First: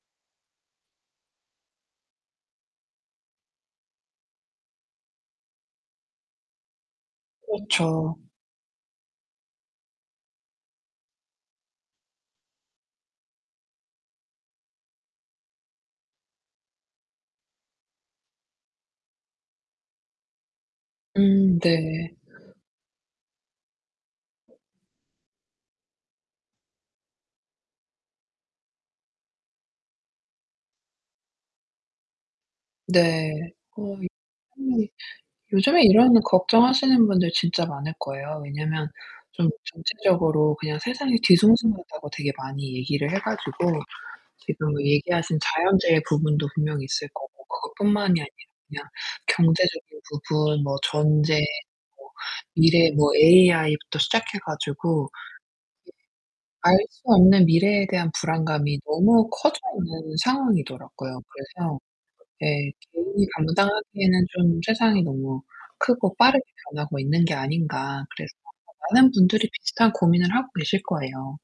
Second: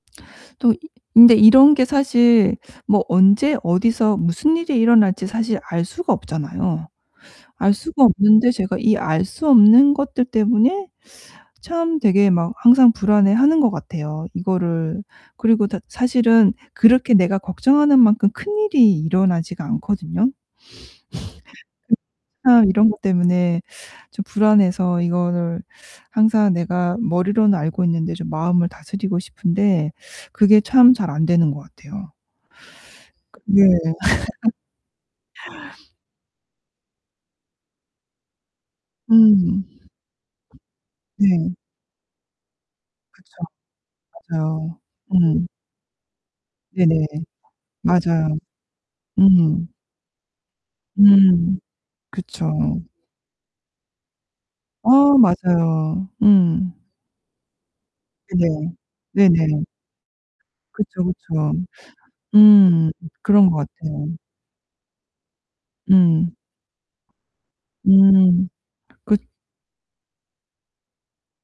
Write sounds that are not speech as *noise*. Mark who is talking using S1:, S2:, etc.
S1: 또 이 근데 이런 게 사실 뭐 언제 어디서 무슨 일이 일어날지 사실 알 수가 없잖아요. 알 수가
S2: 그렇죠.
S1: 없는데 제가 이 알 수 없는 것들 때문에 참 되게 막 항상 불안해 하는 것 같아요, 이거를. 그리고 다 사실은 그렇게 내가 걱정하는 만큼 큰일이 일어나지가 않거든요.
S2: 음 네.
S1: *laughs* 그치만 이런 것 때문에 좀 불안해서 이거를 항상 내가 머리로는 알고 있는데 좀 마음을 다스리고 싶은데 그게 참 잘 안 되는 것 같아요.
S2: 네.
S1: 네.
S2: 어
S1: *laughs*
S2: 이 *unintelligible* 요즘에 이런 걱정하시는 분들 진짜 많을 거예요. 왜냐면 좀
S1: 음.
S2: 정치적으로 그냥 세상이
S1: 네.
S2: 뒤숭숭하다고 되게 많이 얘기를 해
S1: 그쵸.
S2: 가지고 지금
S1: 맞아요.
S2: 얘기하신
S1: 음.
S2: 자연재해 부분도 분명히
S1: 네네.
S2: 있을 거고 그것 뿐만이 아니라
S1: 맞아요.
S2: 그냥
S1: 음.
S2: 경제적인 부분, 뭐 전쟁,
S1: 음.
S2: 뭐
S1: 그쵸.
S2: 미래 뭐 AI 부터 시작해 가지고
S1: 어 맞아요.
S2: 예.
S1: 음.
S2: 알 수 없는 미래에 대한
S1: 네.
S2: 불안감이 너무 커져
S1: 네네.
S2: 있는
S1: 그쵸,
S2: 상황이더라고요.
S1: 그쵸.
S2: 그래서 예.
S1: 음.
S2: '개인이
S1: 그런 것 같아요.
S2: 감당하기에는 좀 세상이 너무 크고
S1: 음.
S2: 빠르게 변하고 있는 게 아닌가?' 그래서
S1: 음.
S2: 아마 많은
S1: 그
S2: 분들이 비슷한 고민을 하고 계실 거예요.